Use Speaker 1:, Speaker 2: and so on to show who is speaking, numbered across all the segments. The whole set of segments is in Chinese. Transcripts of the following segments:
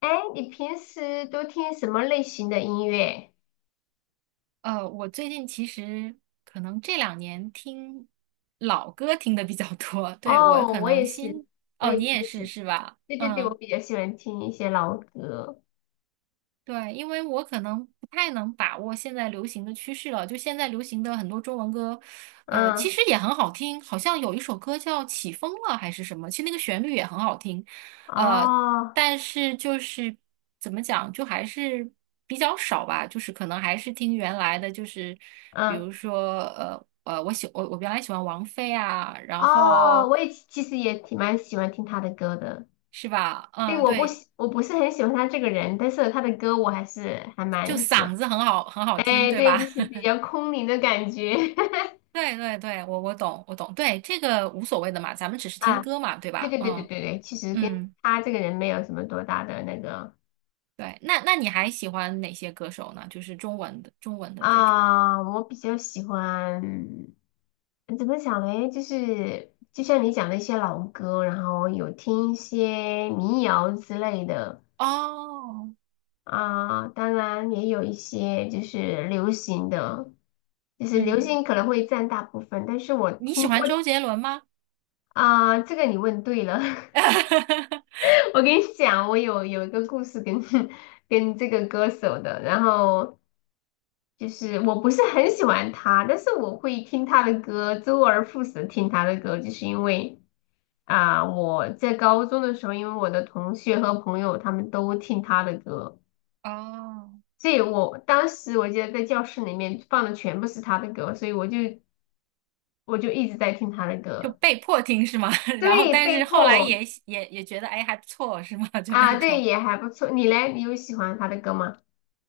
Speaker 1: 哎，你平时都听什么类型的音乐？
Speaker 2: 我最近其实可能这两年听老歌听的比较多，对，我
Speaker 1: 哦，
Speaker 2: 可
Speaker 1: 我
Speaker 2: 能
Speaker 1: 也是，
Speaker 2: 新，
Speaker 1: 我
Speaker 2: 哦，
Speaker 1: 也
Speaker 2: 你
Speaker 1: 比
Speaker 2: 也
Speaker 1: 较
Speaker 2: 是
Speaker 1: 喜，
Speaker 2: 是吧？
Speaker 1: 对对对，我
Speaker 2: 嗯。
Speaker 1: 比较喜欢听一些老歌。
Speaker 2: 对，因为我可能不太能把握现在流行的趋势了。就现在流行的很多中文歌，其
Speaker 1: 嗯，
Speaker 2: 实也很好听，好像有一首歌叫《起风了》还是什么，其实那个旋律也很好听，呃，
Speaker 1: 哦，
Speaker 2: 但是就是怎么讲，就还是比较少吧，就是可能还是听原来的，就是比
Speaker 1: 嗯，
Speaker 2: 如说我原来喜欢王菲啊，然
Speaker 1: 哦，
Speaker 2: 后
Speaker 1: 我也其实也挺蛮喜欢听他的歌的。
Speaker 2: 是吧？
Speaker 1: 对，
Speaker 2: 嗯，对，
Speaker 1: 我不是很喜欢他这个人，但是他的歌我还是还
Speaker 2: 就
Speaker 1: 蛮喜欢。
Speaker 2: 嗓子很好很好听，
Speaker 1: 哎，
Speaker 2: 对
Speaker 1: 对，就
Speaker 2: 吧？
Speaker 1: 是比 较空灵的感觉。
Speaker 2: 对对对，我懂，我懂，对，这个无所谓的嘛，咱们只是听
Speaker 1: 啊，
Speaker 2: 歌嘛，对
Speaker 1: 对
Speaker 2: 吧？
Speaker 1: 对对对
Speaker 2: 嗯
Speaker 1: 对对，其实跟
Speaker 2: 嗯，
Speaker 1: 他这个人没有什么多大的那个。
Speaker 2: 对，那你还喜欢哪些歌手呢？就是中文的这种。
Speaker 1: 啊，我比较喜欢，怎么讲嘞？就是就像你讲的一些老歌，然后有听一些民谣之类的
Speaker 2: 哦，
Speaker 1: 啊，当然也有一些就是流行的，就是流
Speaker 2: 嗯，
Speaker 1: 行可能会占大部分，但是我
Speaker 2: 你喜
Speaker 1: 听我
Speaker 2: 欢周杰伦吗？
Speaker 1: 啊，这个你问对了，我跟你讲，我有一个故事跟 跟这个歌手的，然后。就是我不是很喜欢他，但是我会听他的歌，周而复始地听他的歌，就是因为啊、我在高中的时候，因为我的同学和朋友他们都听他的歌，
Speaker 2: 哦，
Speaker 1: 所以我当时我记得在教室里面放的全部是他的歌，所以我就一直在听他的
Speaker 2: 就
Speaker 1: 歌，
Speaker 2: 被迫听是吗？然后
Speaker 1: 对，
Speaker 2: 但
Speaker 1: 被
Speaker 2: 是后来
Speaker 1: 迫
Speaker 2: 也喜也也觉得哎还不错是吗？就
Speaker 1: 啊，
Speaker 2: 那
Speaker 1: 对，
Speaker 2: 种。
Speaker 1: 也还不错。你嘞，你有喜欢他的歌吗？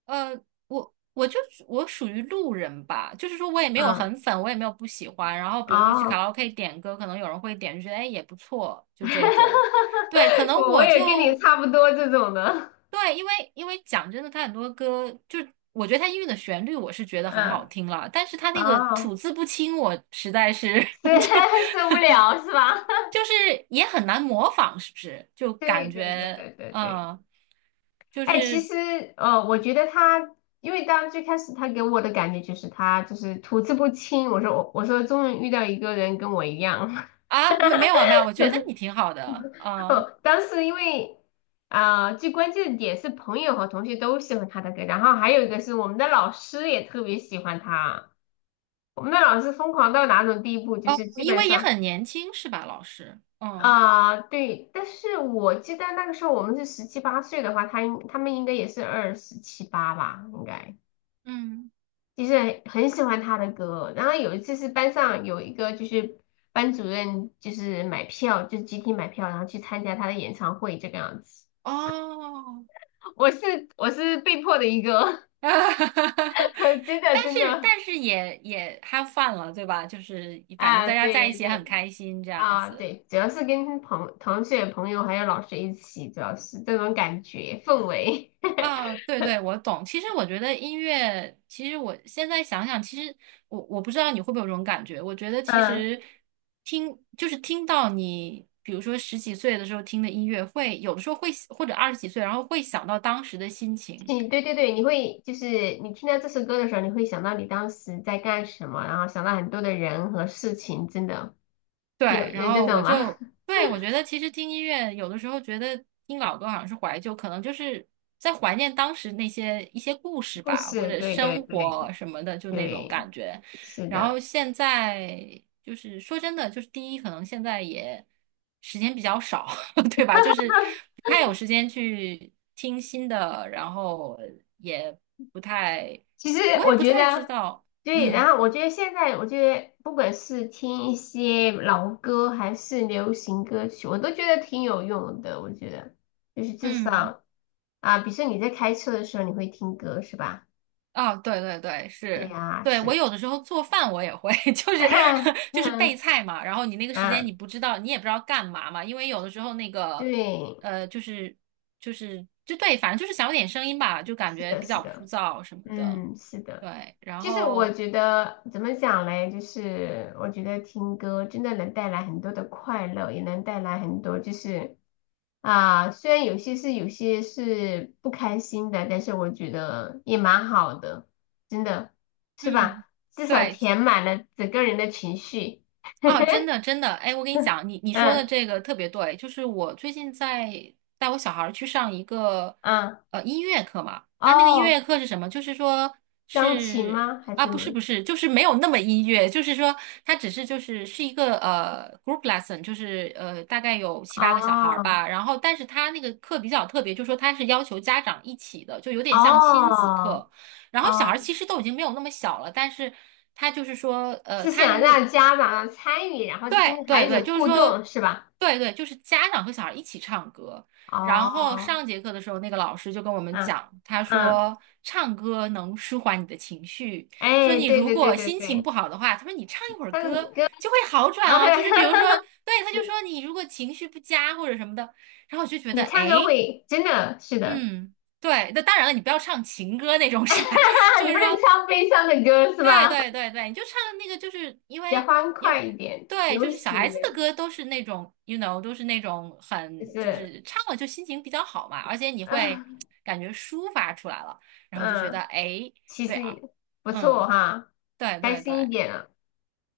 Speaker 2: 呃，我我属于路人吧，就是说我也没有
Speaker 1: 嗯，
Speaker 2: 很粉，我也没有不喜欢。然后比如说去卡
Speaker 1: 哦，
Speaker 2: 拉 OK 点歌，可能有人会点，就觉得哎也不错，就这种。对，可 能
Speaker 1: 我
Speaker 2: 我
Speaker 1: 也跟你
Speaker 2: 就
Speaker 1: 差不多这种的，
Speaker 2: 对，因为因为讲真的，他很多歌就我觉得他音乐的旋律我是觉得很好
Speaker 1: 嗯，
Speaker 2: 听了，但是他那个
Speaker 1: 哦。
Speaker 2: 吐字不清，我实在是
Speaker 1: 是
Speaker 2: 就
Speaker 1: 受不了是吧？
Speaker 2: 就是也很难模仿，是不是？就
Speaker 1: 对
Speaker 2: 感
Speaker 1: 对对
Speaker 2: 觉
Speaker 1: 对对对，
Speaker 2: 嗯，就
Speaker 1: 哎，其
Speaker 2: 是。
Speaker 1: 实我觉得他，因为当最开始他给我的感觉就是他就是吐字不清，我说终于遇到一个人跟我一样，
Speaker 2: 啊，没有，我觉得你挺好的，啊，
Speaker 1: 哦，当时因为啊、最关键的点是朋友和同学都喜欢他的歌，然后还有一个是我们的老师也特别喜欢他，我们的老师疯狂到哪种地步，就
Speaker 2: 哦，
Speaker 1: 是基
Speaker 2: 因
Speaker 1: 本
Speaker 2: 为也
Speaker 1: 上。
Speaker 2: 很年轻是吧，老师？嗯
Speaker 1: 啊，对，但是我记得那个时候我们是十七八岁的话，他们应该也是二十七八吧，应该
Speaker 2: 嗯，
Speaker 1: 就是很喜欢他的歌。然后有一次是班上有一个就是班主任就是买票，就是集体买票，然后去参加他的演唱会这个样子。
Speaker 2: 哦，
Speaker 1: 我是被迫的一个，真的
Speaker 2: 但
Speaker 1: 真
Speaker 2: 是
Speaker 1: 的
Speaker 2: 但是也也 have fun 了，对吧？就是反正
Speaker 1: 啊，
Speaker 2: 大家在一
Speaker 1: 对
Speaker 2: 起也很
Speaker 1: 对
Speaker 2: 开心这样
Speaker 1: 啊
Speaker 2: 子，
Speaker 1: 对，主要是跟同学朋友还有老师一起，主要是这种感觉氛围，
Speaker 2: 啊，对对，我懂。其实我觉得音乐，其实我现在想想，其实我不知道你会不会有这种感觉。我觉得 其
Speaker 1: 嗯。
Speaker 2: 实听就是听到你，比如说十几岁的时候听的音乐会，有的时候会或者二十几岁，然后会想到当时的心情。
Speaker 1: 你对对对，你会就是你听到这首歌的时候，你会想到你当时在干什么，然后想到很多的人和事情，真的
Speaker 2: 对，
Speaker 1: 有
Speaker 2: 然
Speaker 1: 有这
Speaker 2: 后我
Speaker 1: 种吗？
Speaker 2: 就，对，我觉得其实听音乐有的时候觉得听老歌好像是怀旧，可能就是在怀念当时那些一些故 事
Speaker 1: 故
Speaker 2: 吧，或
Speaker 1: 事，
Speaker 2: 者
Speaker 1: 对对
Speaker 2: 生活
Speaker 1: 对
Speaker 2: 什么的，就那种
Speaker 1: 对，
Speaker 2: 感觉。
Speaker 1: 是
Speaker 2: 然后
Speaker 1: 的。
Speaker 2: 现在就是说真的，就是第一，可能现在也时间比较少，对吧？就是不太有时间去听新的，然后也不太，
Speaker 1: 其实
Speaker 2: 我也
Speaker 1: 我
Speaker 2: 不
Speaker 1: 觉
Speaker 2: 太知
Speaker 1: 得，
Speaker 2: 道，
Speaker 1: 对，然
Speaker 2: 嗯
Speaker 1: 后我觉得现在，我觉得不管是听一些老歌还是流行歌曲，我都觉得挺有用的。我觉得就是至
Speaker 2: 嗯。
Speaker 1: 少啊，比如说你在开车的时候，你会听歌是吧？
Speaker 2: 啊，对对对，
Speaker 1: 对
Speaker 2: 是，
Speaker 1: 呀，
Speaker 2: 对，我
Speaker 1: 是。
Speaker 2: 有的时候做饭我也会，就是 就是备
Speaker 1: 嗯
Speaker 2: 菜嘛，然后你那个时间
Speaker 1: 啊，
Speaker 2: 你不知道，你也不知道干嘛嘛，因为有的时候那个，
Speaker 1: 对，
Speaker 2: 呃，就是就对，反正就是想有点声音吧，就感
Speaker 1: 是
Speaker 2: 觉
Speaker 1: 的，
Speaker 2: 比
Speaker 1: 是
Speaker 2: 较枯
Speaker 1: 的，
Speaker 2: 燥什么的，
Speaker 1: 嗯，是的。
Speaker 2: 对，然
Speaker 1: 其实我
Speaker 2: 后
Speaker 1: 觉得怎么讲嘞，就是我觉得听歌真的能带来很多的快乐，也能带来很多就是啊，虽然有些是不开心的，但是我觉得也蛮好的，真的是
Speaker 2: 嗯，
Speaker 1: 吧？至少
Speaker 2: 对，
Speaker 1: 填满了整个人的情绪。
Speaker 2: 啊，真的真的，哎，我跟你讲，你 你说的
Speaker 1: 嗯
Speaker 2: 这个特别对，就是我最近在带我小孩儿去上一个
Speaker 1: 嗯，
Speaker 2: 音乐课嘛，那个音
Speaker 1: 哦，
Speaker 2: 乐课是什么？就是说
Speaker 1: 钢琴
Speaker 2: 是
Speaker 1: 吗？还是
Speaker 2: 啊，
Speaker 1: 什
Speaker 2: 不
Speaker 1: 么？
Speaker 2: 是不是，就是没有那么音乐，就是说它只是是一个group lesson,就是大概有七八个小孩儿
Speaker 1: 哦
Speaker 2: 吧，然后但是他那个课比较特别，就是说他是要求家长一起的，就有点像亲子
Speaker 1: 哦
Speaker 2: 课。然后小孩儿
Speaker 1: 哦。
Speaker 2: 其实都已经没有那么小了，但是他就是说，
Speaker 1: 是
Speaker 2: 他的
Speaker 1: 想
Speaker 2: 目
Speaker 1: 让家长参与，然后
Speaker 2: 对
Speaker 1: 跟
Speaker 2: 对
Speaker 1: 孩
Speaker 2: 对，
Speaker 1: 子
Speaker 2: 就是
Speaker 1: 互
Speaker 2: 说，
Speaker 1: 动，是吧？
Speaker 2: 对对，就是家长和小孩一起唱歌。然后
Speaker 1: 哦，
Speaker 2: 上节课的时候，那个老师就跟我们
Speaker 1: 啊，
Speaker 2: 讲，他
Speaker 1: 嗯，
Speaker 2: 说唱歌能舒缓你的情绪，说
Speaker 1: 哎，
Speaker 2: 你
Speaker 1: 对
Speaker 2: 如
Speaker 1: 对对
Speaker 2: 果
Speaker 1: 对
Speaker 2: 心情
Speaker 1: 对，
Speaker 2: 不好的话，他说你唱一会儿
Speaker 1: 唱
Speaker 2: 歌
Speaker 1: 歌，
Speaker 2: 就会好转哦。就是比如说，对，他就说你如果情绪不佳或者什么的，然后我就觉得，
Speaker 1: 你唱歌
Speaker 2: 诶，
Speaker 1: 会真的是的，
Speaker 2: 嗯，对，那当然了，你不要唱情歌那种 是吧？就
Speaker 1: 你不
Speaker 2: 是
Speaker 1: 能
Speaker 2: 说。
Speaker 1: 唱悲伤的歌是
Speaker 2: 对
Speaker 1: 吧？
Speaker 2: 对对对，你就唱那个，就是因
Speaker 1: 比较
Speaker 2: 为
Speaker 1: 欢
Speaker 2: 因为
Speaker 1: 快一点，
Speaker 2: 对，就
Speaker 1: 流
Speaker 2: 是小孩
Speaker 1: 行的，
Speaker 2: 子的歌都是那种，都是那种
Speaker 1: 就
Speaker 2: 很就
Speaker 1: 是，
Speaker 2: 是唱了就心情比较好嘛，而且你会 感觉抒发出来了，然后就觉得
Speaker 1: 嗯，
Speaker 2: 哎诶，
Speaker 1: 其
Speaker 2: 对啊，
Speaker 1: 实不错
Speaker 2: 嗯，
Speaker 1: 哈，
Speaker 2: 对
Speaker 1: 开
Speaker 2: 对对
Speaker 1: 心一点啊。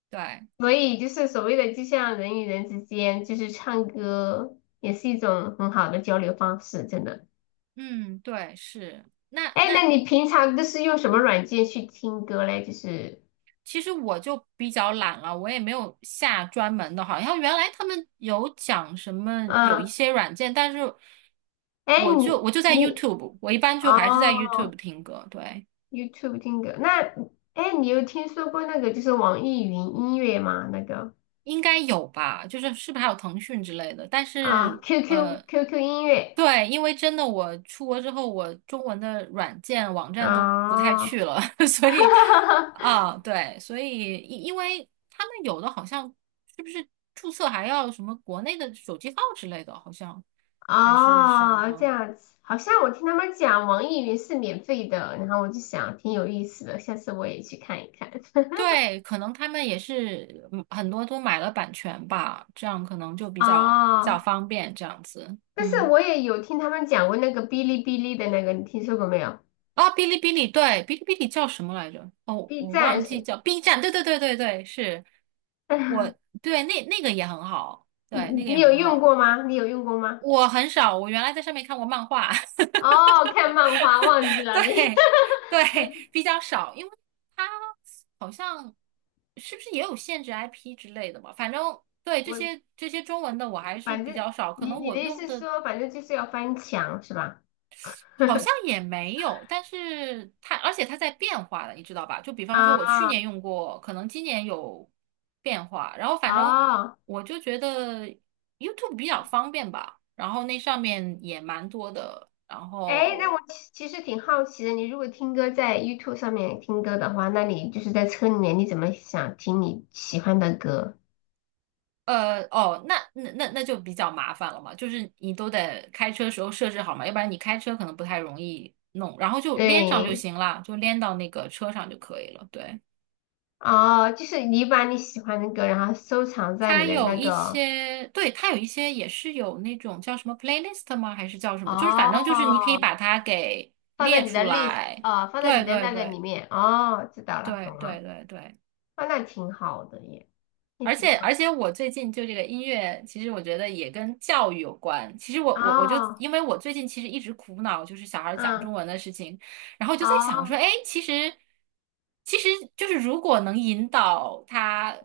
Speaker 2: 对，
Speaker 1: 所以就是所谓的，就像人与人之间，就是唱歌也是一种很好的交流方式，真的。
Speaker 2: 嗯，对是，那
Speaker 1: 哎，
Speaker 2: 那
Speaker 1: 那你平常都是用什么
Speaker 2: 嗯。
Speaker 1: 软件去听歌嘞？就是，
Speaker 2: 其实我就比较懒了，我也没有下专门的，好像原来他们有讲什么有一
Speaker 1: 嗯，
Speaker 2: 些软件，但是
Speaker 1: 哎，
Speaker 2: 我就
Speaker 1: 你
Speaker 2: 我就在
Speaker 1: 你
Speaker 2: YouTube,我一般就还是在
Speaker 1: 哦
Speaker 2: YouTube 听歌，对，
Speaker 1: ，YouTube 听歌，那哎，你有听说过那个就是网易云音乐吗？那个
Speaker 2: 应该有吧，就是是不是还有腾讯之类的，但
Speaker 1: 啊
Speaker 2: 是
Speaker 1: ，QQ QQ 音乐，
Speaker 2: 对，因为真的我出国之后，我中文的软件网站都不太
Speaker 1: 哦，
Speaker 2: 去了，所以 啊，对，所以因为他们有的好像是不是注册还要什么国内的手机号之类的，好像还是什
Speaker 1: 哦，这
Speaker 2: 么。
Speaker 1: 样子，好像我听他们讲网易云是免费的，然后我就想挺有意思的，下次我也去看一看。
Speaker 2: 对，可能他们也是嗯很多都买了版权吧，这样可能就比较比较
Speaker 1: 哦，
Speaker 2: 方便这样子。
Speaker 1: 但是
Speaker 2: 嗯。
Speaker 1: 我也有听他们讲过那个哔哩哔哩的那个，你听说过没有
Speaker 2: 啊，哔哩哔哩，对，哔哩哔哩叫什么来着？哦，
Speaker 1: ？B
Speaker 2: 我
Speaker 1: 站
Speaker 2: 忘记
Speaker 1: 是，
Speaker 2: 叫 B 站，对对对对对，是我对那个也很好，
Speaker 1: 你
Speaker 2: 对，那
Speaker 1: 你
Speaker 2: 个也
Speaker 1: 你有
Speaker 2: 很
Speaker 1: 用
Speaker 2: 好。
Speaker 1: 过吗？你有用过吗？
Speaker 2: 我很少，我原来在上面看过漫画，
Speaker 1: 哦，看漫画忘记 了你，
Speaker 2: 对对，比较少，因为它好像是不是也有限制 IP 之类的嘛？反正对这
Speaker 1: 我
Speaker 2: 些这些中文的我还是
Speaker 1: 反
Speaker 2: 比
Speaker 1: 正
Speaker 2: 较少，可
Speaker 1: 你
Speaker 2: 能
Speaker 1: 你
Speaker 2: 我
Speaker 1: 的意
Speaker 2: 用
Speaker 1: 思是
Speaker 2: 的
Speaker 1: 说，反正就是要翻墙是吧？
Speaker 2: 好像 也没有，但是它而且它在变化的，你知道吧？就比方说，我去
Speaker 1: 啊、
Speaker 2: 年用过，可能今年有变化。然后反正
Speaker 1: 哦。
Speaker 2: 我就觉得 YouTube 比较方便吧，然后那上面也蛮多的。然
Speaker 1: 哎，那我
Speaker 2: 后
Speaker 1: 其实挺好奇的，你如果听歌在 YouTube 上面听歌的话，那你就是在车里面，你怎么想听你喜欢的歌？
Speaker 2: 哦，那就比较麻烦了嘛，就是你都得开车时候设置好嘛，要不然你开车可能不太容易弄。然后就连上就
Speaker 1: 对，
Speaker 2: 行了，就连到那个车上就可以了。对。
Speaker 1: 哦，就是你把你喜欢的歌，然后收藏在你
Speaker 2: 它
Speaker 1: 的
Speaker 2: 有
Speaker 1: 那
Speaker 2: 一
Speaker 1: 个，
Speaker 2: 些，对，它有一些也是有那种叫什么 playlist 吗？还是叫什么？就是反正就是你可以
Speaker 1: 哦，
Speaker 2: 把它给
Speaker 1: 放在
Speaker 2: 列
Speaker 1: 你的
Speaker 2: 出
Speaker 1: list，
Speaker 2: 来。
Speaker 1: 哦，放在你
Speaker 2: 对
Speaker 1: 的
Speaker 2: 对
Speaker 1: 那个里
Speaker 2: 对
Speaker 1: 面，哦，知道了，懂
Speaker 2: 对
Speaker 1: 了，
Speaker 2: 对对对，
Speaker 1: 哦，那挺好的耶，也
Speaker 2: 而
Speaker 1: 挺
Speaker 2: 且我最近就这个音乐，其实我觉得也跟教育有关。其实我
Speaker 1: 好，
Speaker 2: 我我就
Speaker 1: 哦，
Speaker 2: 因为我最近其实一直苦恼就是小孩儿讲
Speaker 1: 嗯，
Speaker 2: 中文的事情，然后我就在想
Speaker 1: 哦，
Speaker 2: 说，哎，其实就是如果能引导他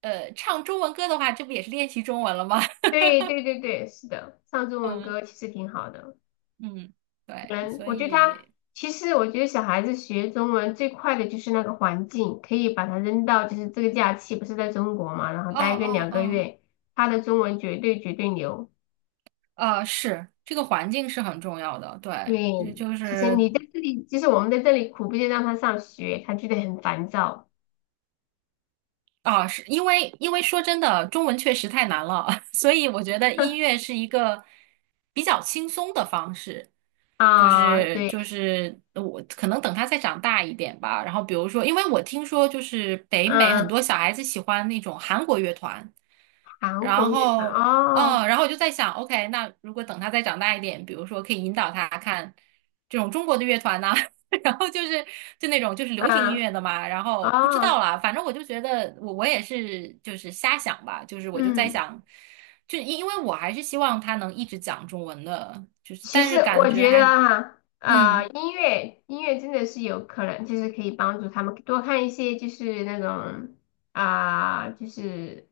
Speaker 2: 唱中文歌的话，这不也是练习中文了吗？
Speaker 1: 对对对对，是的，唱 中文
Speaker 2: 嗯。
Speaker 1: 歌其实挺好的。
Speaker 2: 嗯，对，
Speaker 1: 嗯，
Speaker 2: 所
Speaker 1: 我觉得他
Speaker 2: 以，
Speaker 1: 其实，我觉得小孩子学中文最快的就是那个环境，可以把他扔到就是这个假期不是在中国嘛，然后
Speaker 2: 哦
Speaker 1: 待个
Speaker 2: 哦
Speaker 1: 两个
Speaker 2: 哦，
Speaker 1: 月，他的中文绝对绝对牛。
Speaker 2: 是这个环境是很重要的，对，
Speaker 1: 对，
Speaker 2: 就就
Speaker 1: 其实
Speaker 2: 是
Speaker 1: 你在这里，其实我们在这里苦逼的让他上学，他觉得很烦躁
Speaker 2: 啊，是因为因为说真的，中文确实太难了，所以我觉得音 乐是一个比较轻松的方式，就
Speaker 1: 啊。
Speaker 2: 是就
Speaker 1: 对，
Speaker 2: 是我可能等他再长大一点吧。然后比如说，因为我听说就是北美很
Speaker 1: 嗯，
Speaker 2: 多小孩子喜欢那种韩国乐团，
Speaker 1: 韩国
Speaker 2: 然
Speaker 1: 语
Speaker 2: 后
Speaker 1: 哦，
Speaker 2: 嗯，然后我就在想，OK,那如果等他再长大一点，比如说可以引导他看这种中国的乐团呐、然后就是就那种就是流行音
Speaker 1: 啊，
Speaker 2: 乐的嘛，然后不知道
Speaker 1: 哦，
Speaker 2: 啦，反正我就觉得我也是就是瞎想吧，就是我就在
Speaker 1: 嗯。
Speaker 2: 想，就因为我还是希望他能一直讲中文的，就是
Speaker 1: 其
Speaker 2: 但
Speaker 1: 实
Speaker 2: 是感
Speaker 1: 我
Speaker 2: 觉
Speaker 1: 觉
Speaker 2: 还
Speaker 1: 得哈，
Speaker 2: 嗯，
Speaker 1: 音乐音乐真的是有可能，就是可以帮助他们多看一些，就是那种啊、就是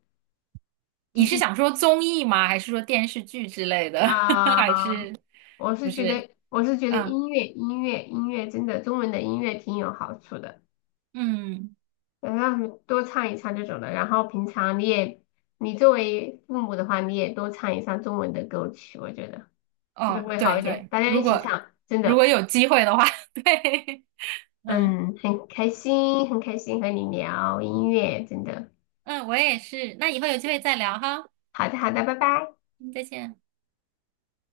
Speaker 1: 就
Speaker 2: 你是
Speaker 1: 是
Speaker 2: 想说综艺吗？还是说电视剧之类的？还
Speaker 1: 啊、
Speaker 2: 是
Speaker 1: 我
Speaker 2: 不
Speaker 1: 是觉
Speaker 2: 是？
Speaker 1: 得我是觉得
Speaker 2: 嗯
Speaker 1: 音乐音乐真的中文的音乐挺有好处的，
Speaker 2: 嗯，
Speaker 1: 让他们多唱一唱这种的。然后平常你也你作为父母的话，你也多唱一唱中文的歌曲，我觉得是不是
Speaker 2: 哦，
Speaker 1: 会好
Speaker 2: 对
Speaker 1: 一点？
Speaker 2: 对，
Speaker 1: 大家一
Speaker 2: 如
Speaker 1: 起
Speaker 2: 果
Speaker 1: 唱，真
Speaker 2: 如果
Speaker 1: 的。
Speaker 2: 有机会的话，对，嗯
Speaker 1: 嗯，很开心，很开心和你聊音乐，真的。
Speaker 2: 嗯，我也是。那以后有机会再聊哈，
Speaker 1: 好的，好的，拜拜。
Speaker 2: 嗯再见。